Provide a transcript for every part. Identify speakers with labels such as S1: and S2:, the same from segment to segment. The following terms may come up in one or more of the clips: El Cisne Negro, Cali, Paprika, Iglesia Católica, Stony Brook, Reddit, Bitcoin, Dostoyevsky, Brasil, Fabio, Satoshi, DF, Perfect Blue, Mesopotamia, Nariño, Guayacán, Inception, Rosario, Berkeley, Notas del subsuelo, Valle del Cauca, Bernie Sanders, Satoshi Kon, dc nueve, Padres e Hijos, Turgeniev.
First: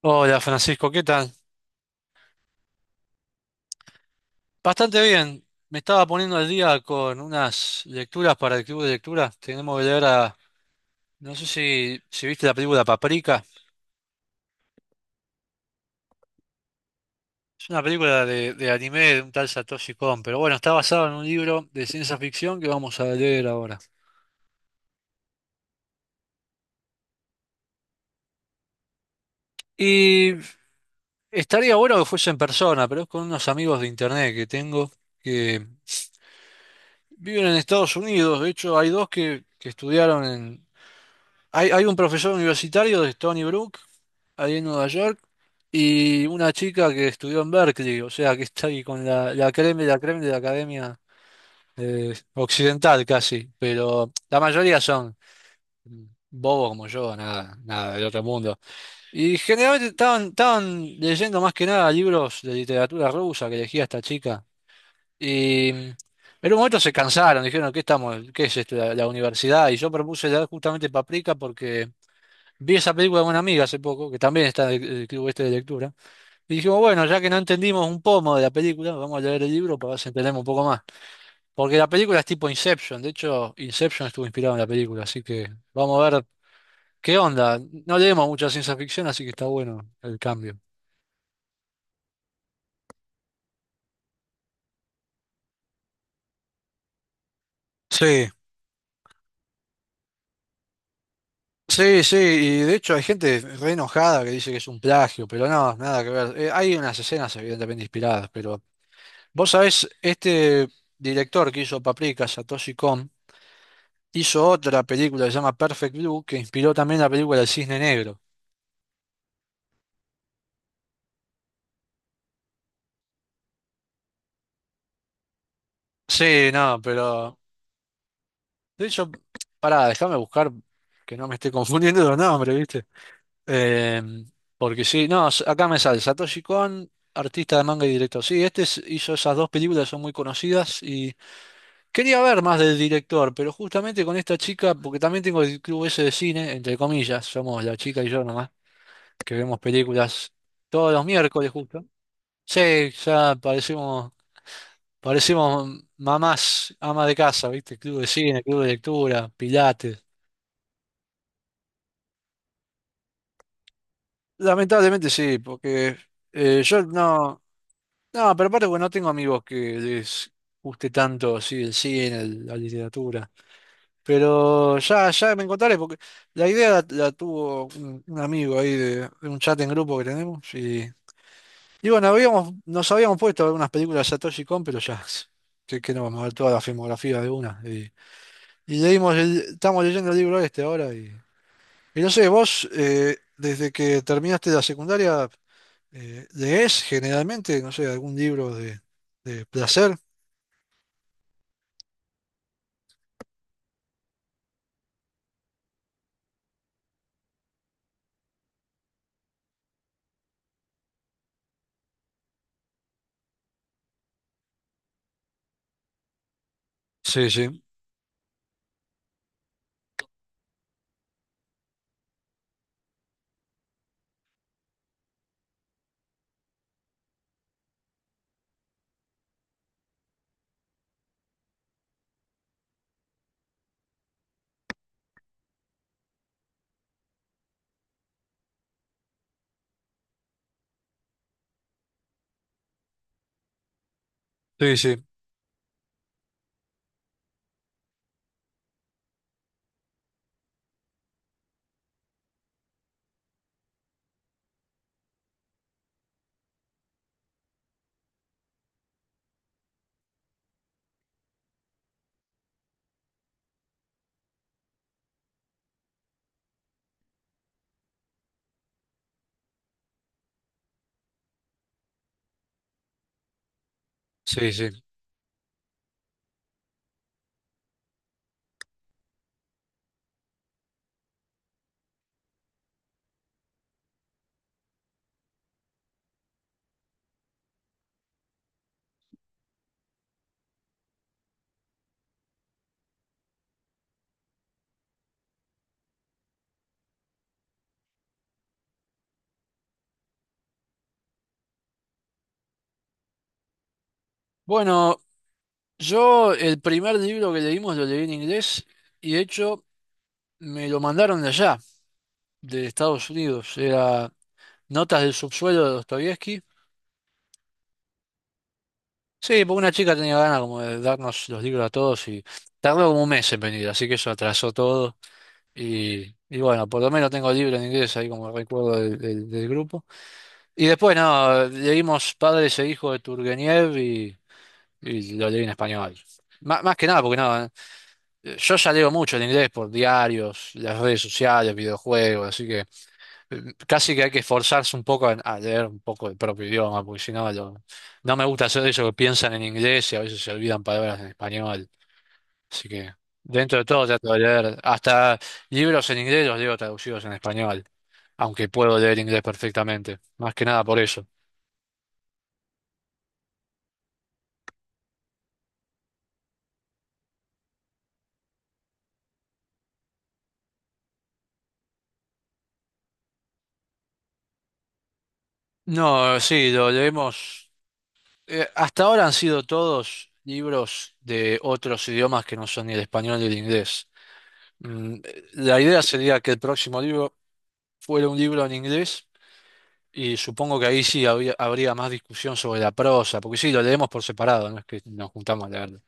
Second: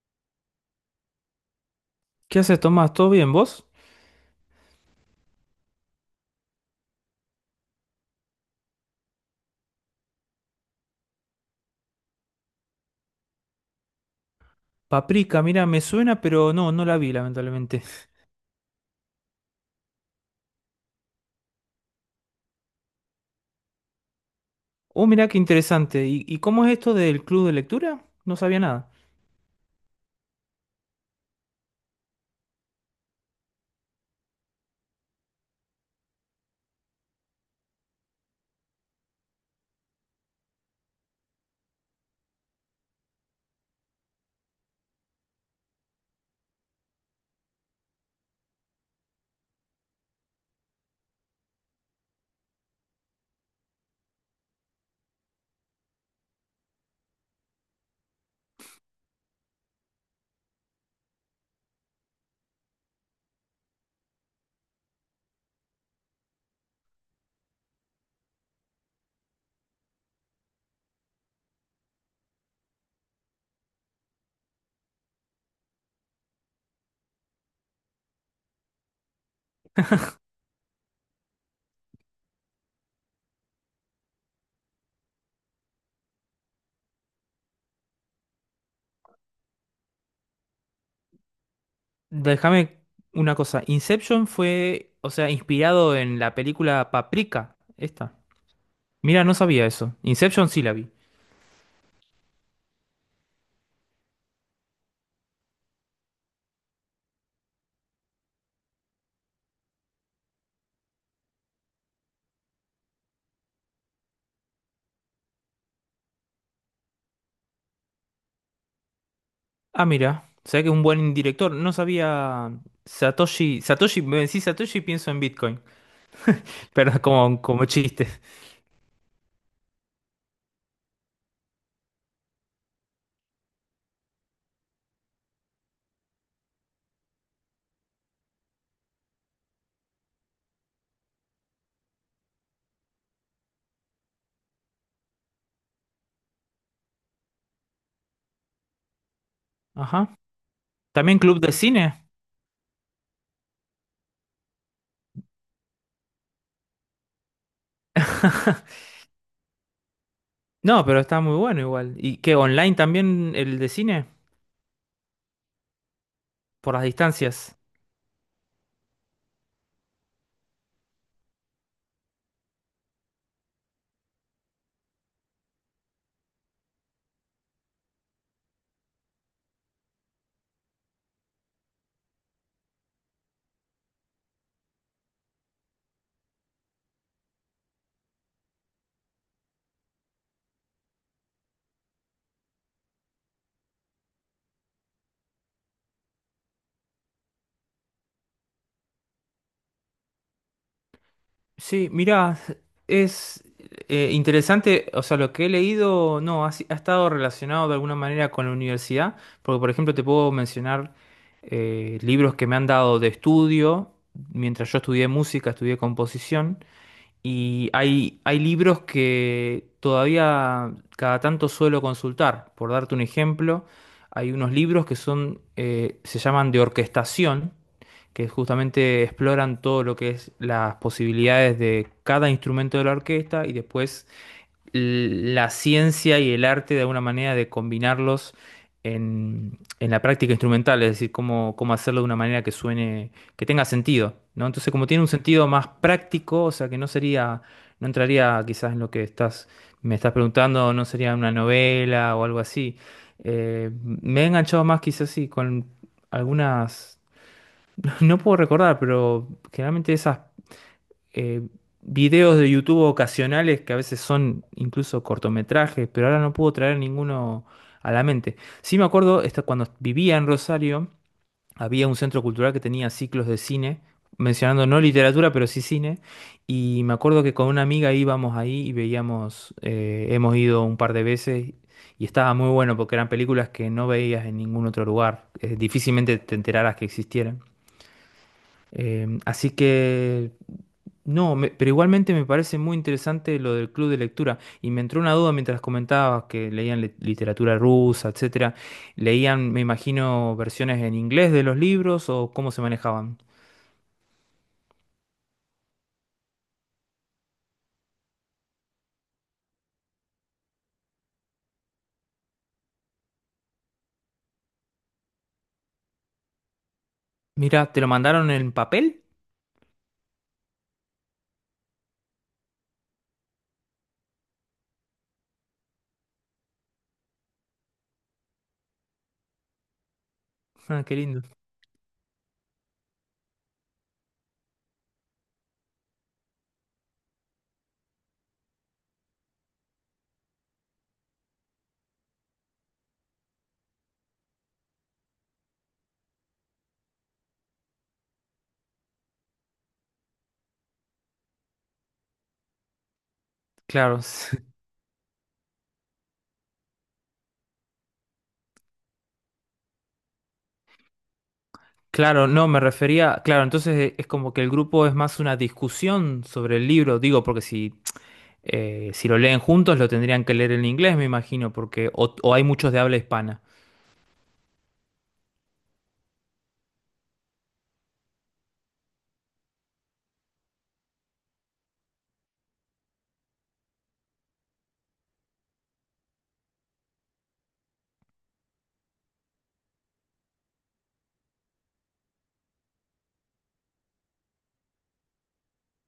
S1: Hola Francisco, ¿qué tal?
S2: ¿Qué haces, Tomás? ¿Todo bien, vos?
S1: Bastante bien. Me estaba poniendo al día con unas lecturas para el club de lectura. Tenemos que leer a... No sé si viste la película Paprika.
S2: Paprika, mira, me suena, pero no, no la vi,
S1: Es una
S2: lamentablemente.
S1: película de anime de un tal Satoshi Kon, pero bueno, está basado en un libro de ciencia ficción que vamos a leer ahora.
S2: Oh, mira qué interesante. ¿Y cómo es esto del club de lectura? No sabía nada.
S1: Y estaría bueno que fuese en persona, pero es con unos amigos de internet que tengo que viven en Estados Unidos. De hecho, hay dos que estudiaron en... Hay un profesor universitario de Stony Brook, ahí en Nueva York. Y una chica que estudió en Berkeley, o sea que está ahí con la creme, la creme de la academia occidental casi, pero la mayoría son bobos como yo, nada, nada del otro mundo. Y generalmente estaban leyendo más que nada libros de literatura rusa que elegía esta chica. Y en un momento se cansaron, dijeron, ¿qué estamos? ¿Qué es esto? La universidad. Y yo propuse leer justamente Paprika porque vi esa película de una amiga hace poco, que también está en el club este de lectura. Y dijimos, bueno, ya que no entendimos un pomo de la película, vamos a leer el libro para ver si entendemos un poco más. Porque la película es tipo Inception, de hecho, Inception estuvo inspirado en la película, así que vamos a ver qué onda. No leemos mucha ciencia ficción, así que está bueno el cambio.
S2: Déjame una cosa. Inception fue, o sea, inspirado en la película Paprika, esta.
S1: Sí,
S2: Mira, no sabía eso. Inception sí la vi.
S1: sí, sí, y de hecho hay gente re enojada que dice que es un plagio, pero no, nada que ver. Hay unas escenas evidentemente inspiradas, pero vos sabés, este director que hizo Paprika, Satoshi Kon, hizo otra película que se llama Perfect Blue, que inspiró también la película El Cisne Negro.
S2: Ah, mira, o sea que es un buen director. No sabía Satoshi. Satoshi, me decís Satoshi, y pienso en Bitcoin.
S1: Sí, no,
S2: Pero
S1: pero.
S2: como chiste.
S1: De hecho, pará, déjame buscar que no me esté confundiendo los nombres, ¿viste? Eh, Porque sí, no, s- acá me sale Satoshi Kon, artista de manga y director. Sí, este es- hizo esas dos películas, son muy conocidas y quería ver más del director, pero justamente con esta chica, porque también tengo el club ese de cine, entre comillas, somos la chica y yo nomás, que vemos
S2: Ajá.
S1: películas todos los
S2: ¿También club
S1: miércoles
S2: de
S1: justo.
S2: cine?
S1: Sí, ya parecemos. Parecimos mamás, amas de casa, ¿viste? Club de cine, club de lectura, pilates.
S2: No, pero está muy bueno igual. ¿Y qué, online también el de cine?
S1: Lamentablemente sí, porque
S2: Por
S1: yo
S2: las
S1: no...
S2: distancias.
S1: No, pero aparte porque no tengo amigos que les guste tanto así el cine, el- la literatura. Pero ya, ya me encontraré, porque la idea la tuvo un amigo ahí de un chat en grupo que tenemos. Y bueno, habíamos, nos habíamos puesto a ver unas películas de Satoshi Kon, pero ya, que no vamos a ver toda la filmografía de una. Y leímos el- estamos leyendo el libro este ahora y... Y no sé, vos, desde que terminaste la secundaria, ¿lees generalmente, no sé, algún libro de placer?
S2: Sí, mirá, es interesante, o sea, lo que he leído, no, ha, ha estado relacionado de alguna manera con la universidad, porque por ejemplo te puedo mencionar libros que me han dado de estudio, mientras yo estudié música, estudié composición.
S1: Sí, sí,
S2: Y hay libros que todavía cada tanto suelo consultar. Por darte un ejemplo, hay unos libros que son, se llaman de orquestación, que justamente exploran todo lo que es las posibilidades de cada instrumento de la orquesta y después la ciencia y el arte de alguna manera de combinarlos en la práctica instrumental, es decir, cómo hacerlo de una manera que suene, que tenga sentido, ¿no? Entonces,
S1: sí,
S2: como tiene
S1: sí,
S2: un sentido más práctico, o sea, que no sería, no entraría quizás en lo que estás, me estás preguntando, no sería una novela o algo así. Me he enganchado más quizás sí con algunas, no puedo recordar, pero generalmente esas eh, videos de YouTube ocasionales que a veces son incluso cortometrajes, pero ahora no puedo traer ninguno a la mente. Sí me acuerdo, cuando vivía en Rosario, había un centro cultural que tenía ciclos de cine,
S1: sí,
S2: mencionando
S1: sí.
S2: no literatura, pero sí cine, y me acuerdo que con una amiga íbamos ahí y veíamos, hemos ido un par de veces. Y estaba muy bueno porque eran películas que no veías en ningún otro lugar. Difícilmente te enteraras que existieran. Así que, no, pero igualmente me parece muy interesante lo del club de lectura. Y me entró una duda mientras comentabas que leían literatura rusa, etcétera. ¿Leían, me imagino, versiones en inglés de los libros o cómo se manejaban?
S1: Bueno, yo el primer libro que leímos lo leí en inglés y de hecho me lo mandaron de allá, de Estados Unidos. Era Notas del subsuelo de Dostoyevsky.
S2: Mira, ¿te lo mandaron en papel?
S1: Sí, porque una chica tenía ganas como de darnos los libros a todos y tardó como un mes en venir, así que eso atrasó todo. Y bueno, por lo menos tengo libro en inglés ahí como recuerdo del del grupo. Y
S2: Ah, qué
S1: después,
S2: lindo.
S1: no, leímos Padres e Hijos de Turgeniev y lo leí en español. Má- más que nada, porque no, yo ya leo mucho en inglés por diarios, las redes sociales, videojuegos, así que casi que hay que esforzarse un poco en- a leer un poco el propio idioma, porque si no, lo- no me gusta hacer eso que piensan en inglés y a veces se olvidan palabras en español. Así que dentro de todo
S2: Claro,
S1: trato de leer, hasta libros en inglés los leo traducidos en español aunque puedo leer inglés perfectamente, más que nada por eso.
S2: claro, no, me refería, claro, entonces, es como que el grupo es más una discusión sobre el libro, digo, porque si, si lo leen juntos lo tendrían que leer en inglés, me imagino, porque o hay muchos de habla hispana.
S1: No, sí, lo leemos. Hasta ahora han sido todos libros de otros idiomas que no son ni el español ni el inglés. La idea sería que el próximo libro fuera un libro en inglés y supongo que ahí sí habría más discusión sobre la prosa, porque sí, lo leemos por separado, no es que nos juntamos a leerlo.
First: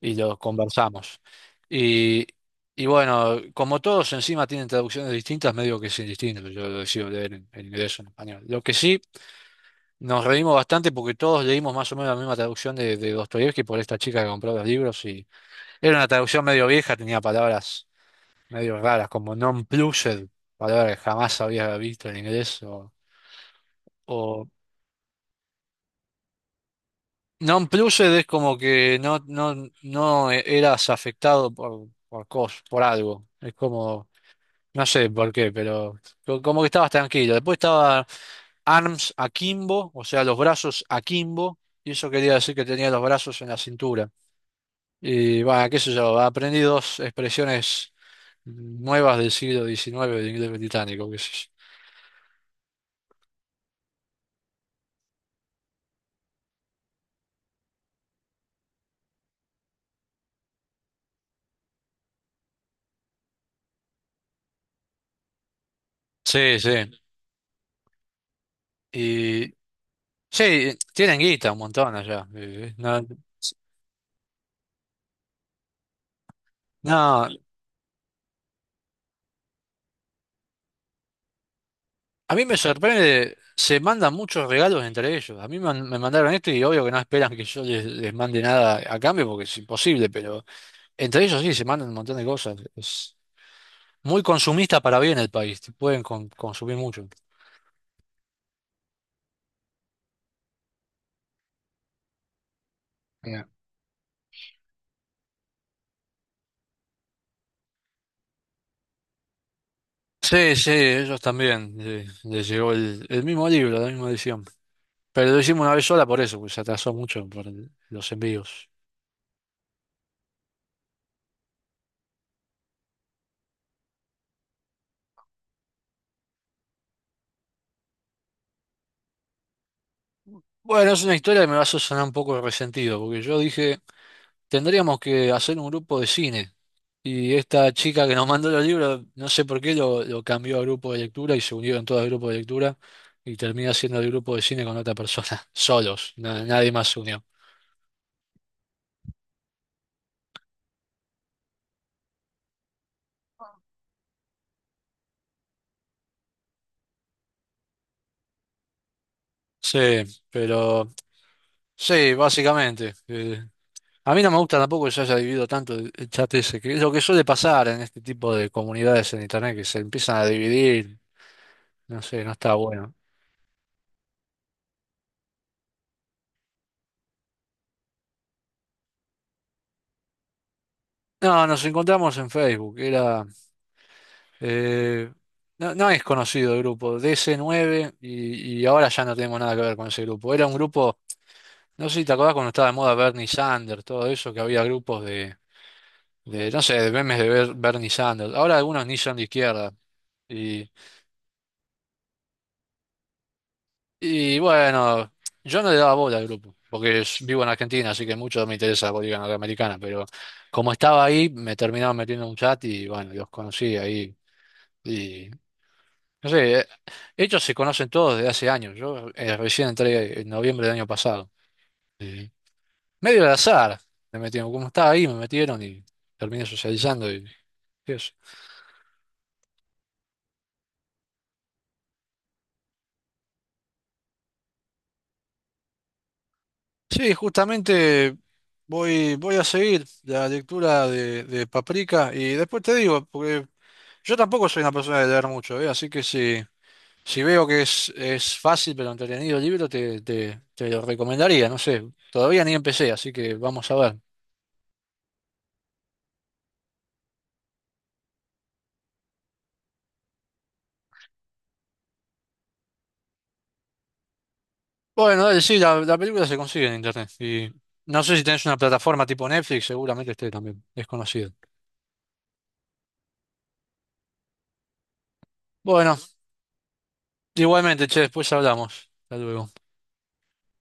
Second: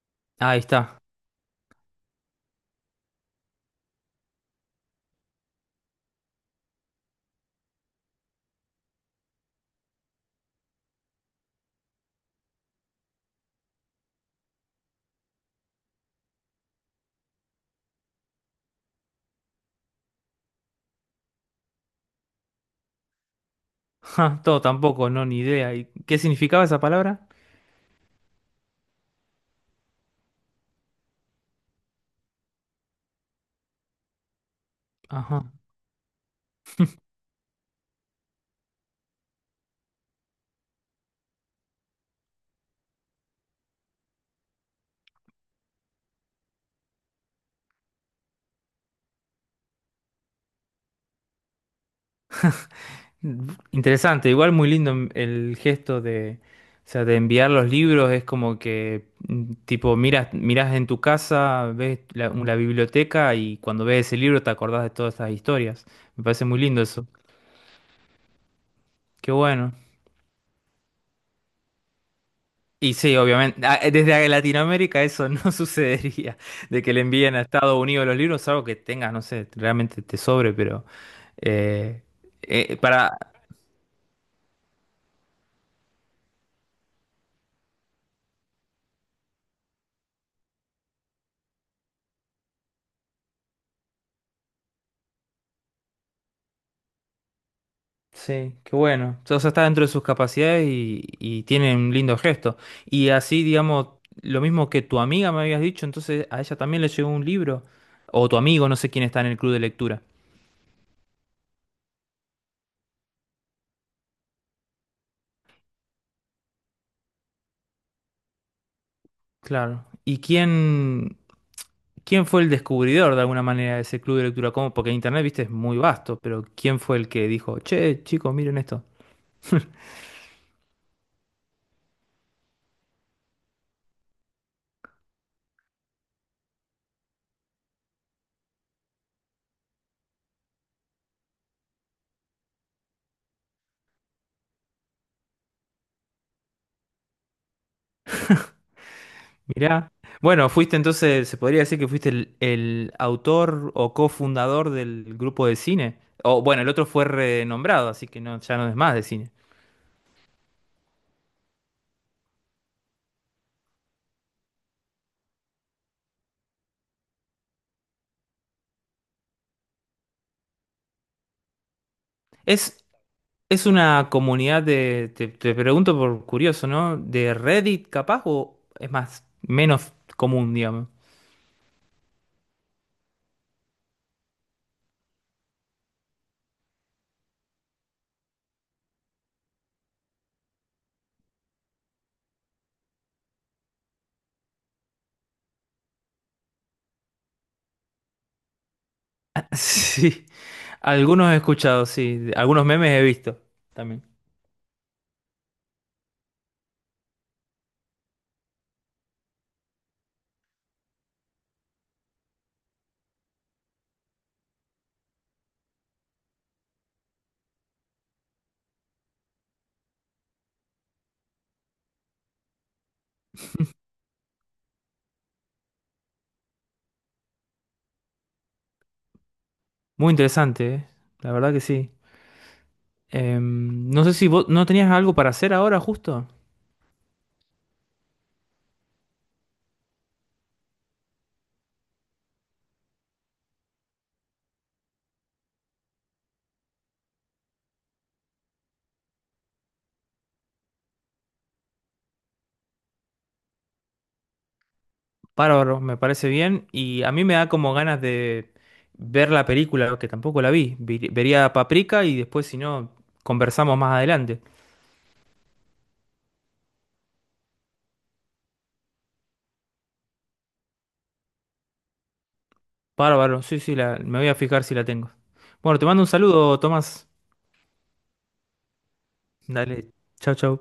S1: Y lo
S2: Ahí está.
S1: conversamos. Y, y bueno, como todos encima tienen traducciones distintas, medio que es indistinto, yo lo decido leer en inglés o en español. Lo que sí, nos reímos bastante porque todos leímos más o menos la misma traducción de Dostoyevsky por esta chica que compró los libros y era una traducción medio vieja, tenía palabras medio raras como non-plussed, palabra que jamás había visto en inglés,
S2: Ja,
S1: o
S2: todo tampoco, no, ni idea. ¿Y qué significaba esa palabra?
S1: non-plussed es como que no, no, no eras afectado por cos, por algo. Es como... No sé por qué,
S2: Ajá.
S1: pero co- como que estabas tranquilo. Después estaba arms akimbo, o sea, los brazos akimbo, y eso quería decir que tenía los brazos en la cintura. Y bueno, qué sé yo, aprendí dos expresiones nuevas del siglo XIX del inglés británico, qué sé yo.
S2: Interesante, igual muy lindo el gesto de, o sea, de enviar los libros, es como que mm, tipo miras en tu casa, ves la biblioteca y cuando ves ese libro te acordás de todas estas historias. Me parece
S1: Sí,
S2: muy
S1: sí.
S2: lindo eso. Qué
S1: Y
S2: bueno.
S1: sí, tienen guita un montón allá.
S2: Y
S1: No,
S2: sí, obviamente, ah, desde Latinoamérica eso no sucedería, de que le
S1: no,
S2: envíen a Estados Unidos los libros, algo que tengas, no sé, realmente te sobre, pero Eh,
S1: a mí me
S2: para,
S1: sorprende, se mandan muchos regalos entre ellos. A mí man- me mandaron esto y obvio que no esperan que yo les, les mande nada a cambio porque es imposible, pero entre ellos sí se mandan un montón de cosas. Es muy consumista para bien el país, te pueden con- consumir mucho.
S2: sí, qué bueno. O sea, está dentro de sus capacidades y tiene un lindo gesto. Y así,
S1: Mira.
S2: digamos, lo mismo que tu amiga me habías dicho, entonces a ella también le llegó un libro. O tu amigo, no sé quién está en el club de lectura.
S1: Sí, sí, ellos también les llegó el mismo libro, la misma edición. Pero lo hicimos una vez sola por eso, porque se atrasó mucho por el- los envíos.
S2: Claro. ¿Quién fue el descubridor de alguna manera de ese club de lectura? ¿Cómo? Porque Internet, viste, es muy vasto, pero ¿quién fue el que dijo, che, chicos, miren esto?
S1: Bueno, es una historia que me va a hacer sonar un poco resentido, porque yo dije, tendríamos que hacer un grupo de cine. Y esta chica que nos mandó los libros, no sé por qué, lo cambió a grupo de lectura y se unieron todos al grupo de lectura y termina siendo el grupo de cine con otra persona, solos, na- nadie más se unió.
S2: Mirá. Bueno, fuiste entonces, se podría decir que fuiste el autor o cofundador del grupo de cine. O bueno, el otro fue renombrado, así que no, ya no es más de cine.
S1: Sí, pero sí, básicamente. A mí no me gusta tampoco que se haya dividido tanto el chat ese, que es lo que suele pasar en este tipo de comunidades en internet, que se empiezan a dividir, no sé, no está
S2: Es,
S1: bueno.
S2: es una comunidad de, te pregunto por curioso, ¿no? ¿De Reddit capaz o es más, menos común, digamos?
S1: No, nos encontramos en Facebook, era... Eh, no, no es conocido el grupo, dc nueve y ahora ya no tenemos nada que ver con ese grupo. Era un grupo, no sé si te acordás cuando estaba de moda Bernie Sanders, todo eso, que había grupos no sé, de memes de Ber- Bernie Sanders. Ahora algunos ni son de izquierda.
S2: Sí,
S1: Y,
S2: algunos he escuchado, sí, algunos memes he visto también.
S1: y bueno, yo no le daba bola al grupo, porque es- vivo en Argentina, así que mucho no me interesa la política norteamericana, pero como estaba ahí, me terminaron metiendo en un chat y bueno, los conocí ahí. Y no sé, ellos se conocen todos desde hace años. Yo recién entré en noviembre del año pasado. Y medio al azar me metieron. Como estaba ahí, me metieron y terminé socializando y eso.
S2: Muy interesante, ¿eh? La verdad que sí. No sé si vos no tenías algo para hacer ahora justo.
S1: Sí, justamente voy a seguir la lectura de Paprika y después te digo, porque yo tampoco soy una persona de leer mucho, ¿eh? Así que si, si veo que es fácil pero entretenido el libro, te lo recomendaría. No sé, todavía ni empecé, así que vamos a ver.
S2: Bárbaro, me parece bien. Y a mí me da como ganas de ver la película, que tampoco la vi. Vería Paprika y después, si no, conversamos más adelante.
S1: Bueno, dale, sí, la película se consigue en internet. Y no sé si tenés una plataforma tipo Netflix, seguramente esté también. Es conocida.
S2: Bárbaro, sí, sí, la, me voy a fijar si la tengo. Bueno, te
S1: Bueno,
S2: mando un saludo, Tomás.
S1: igualmente, che, después hablamos. Hasta luego.
S2: Dale, chau, chau.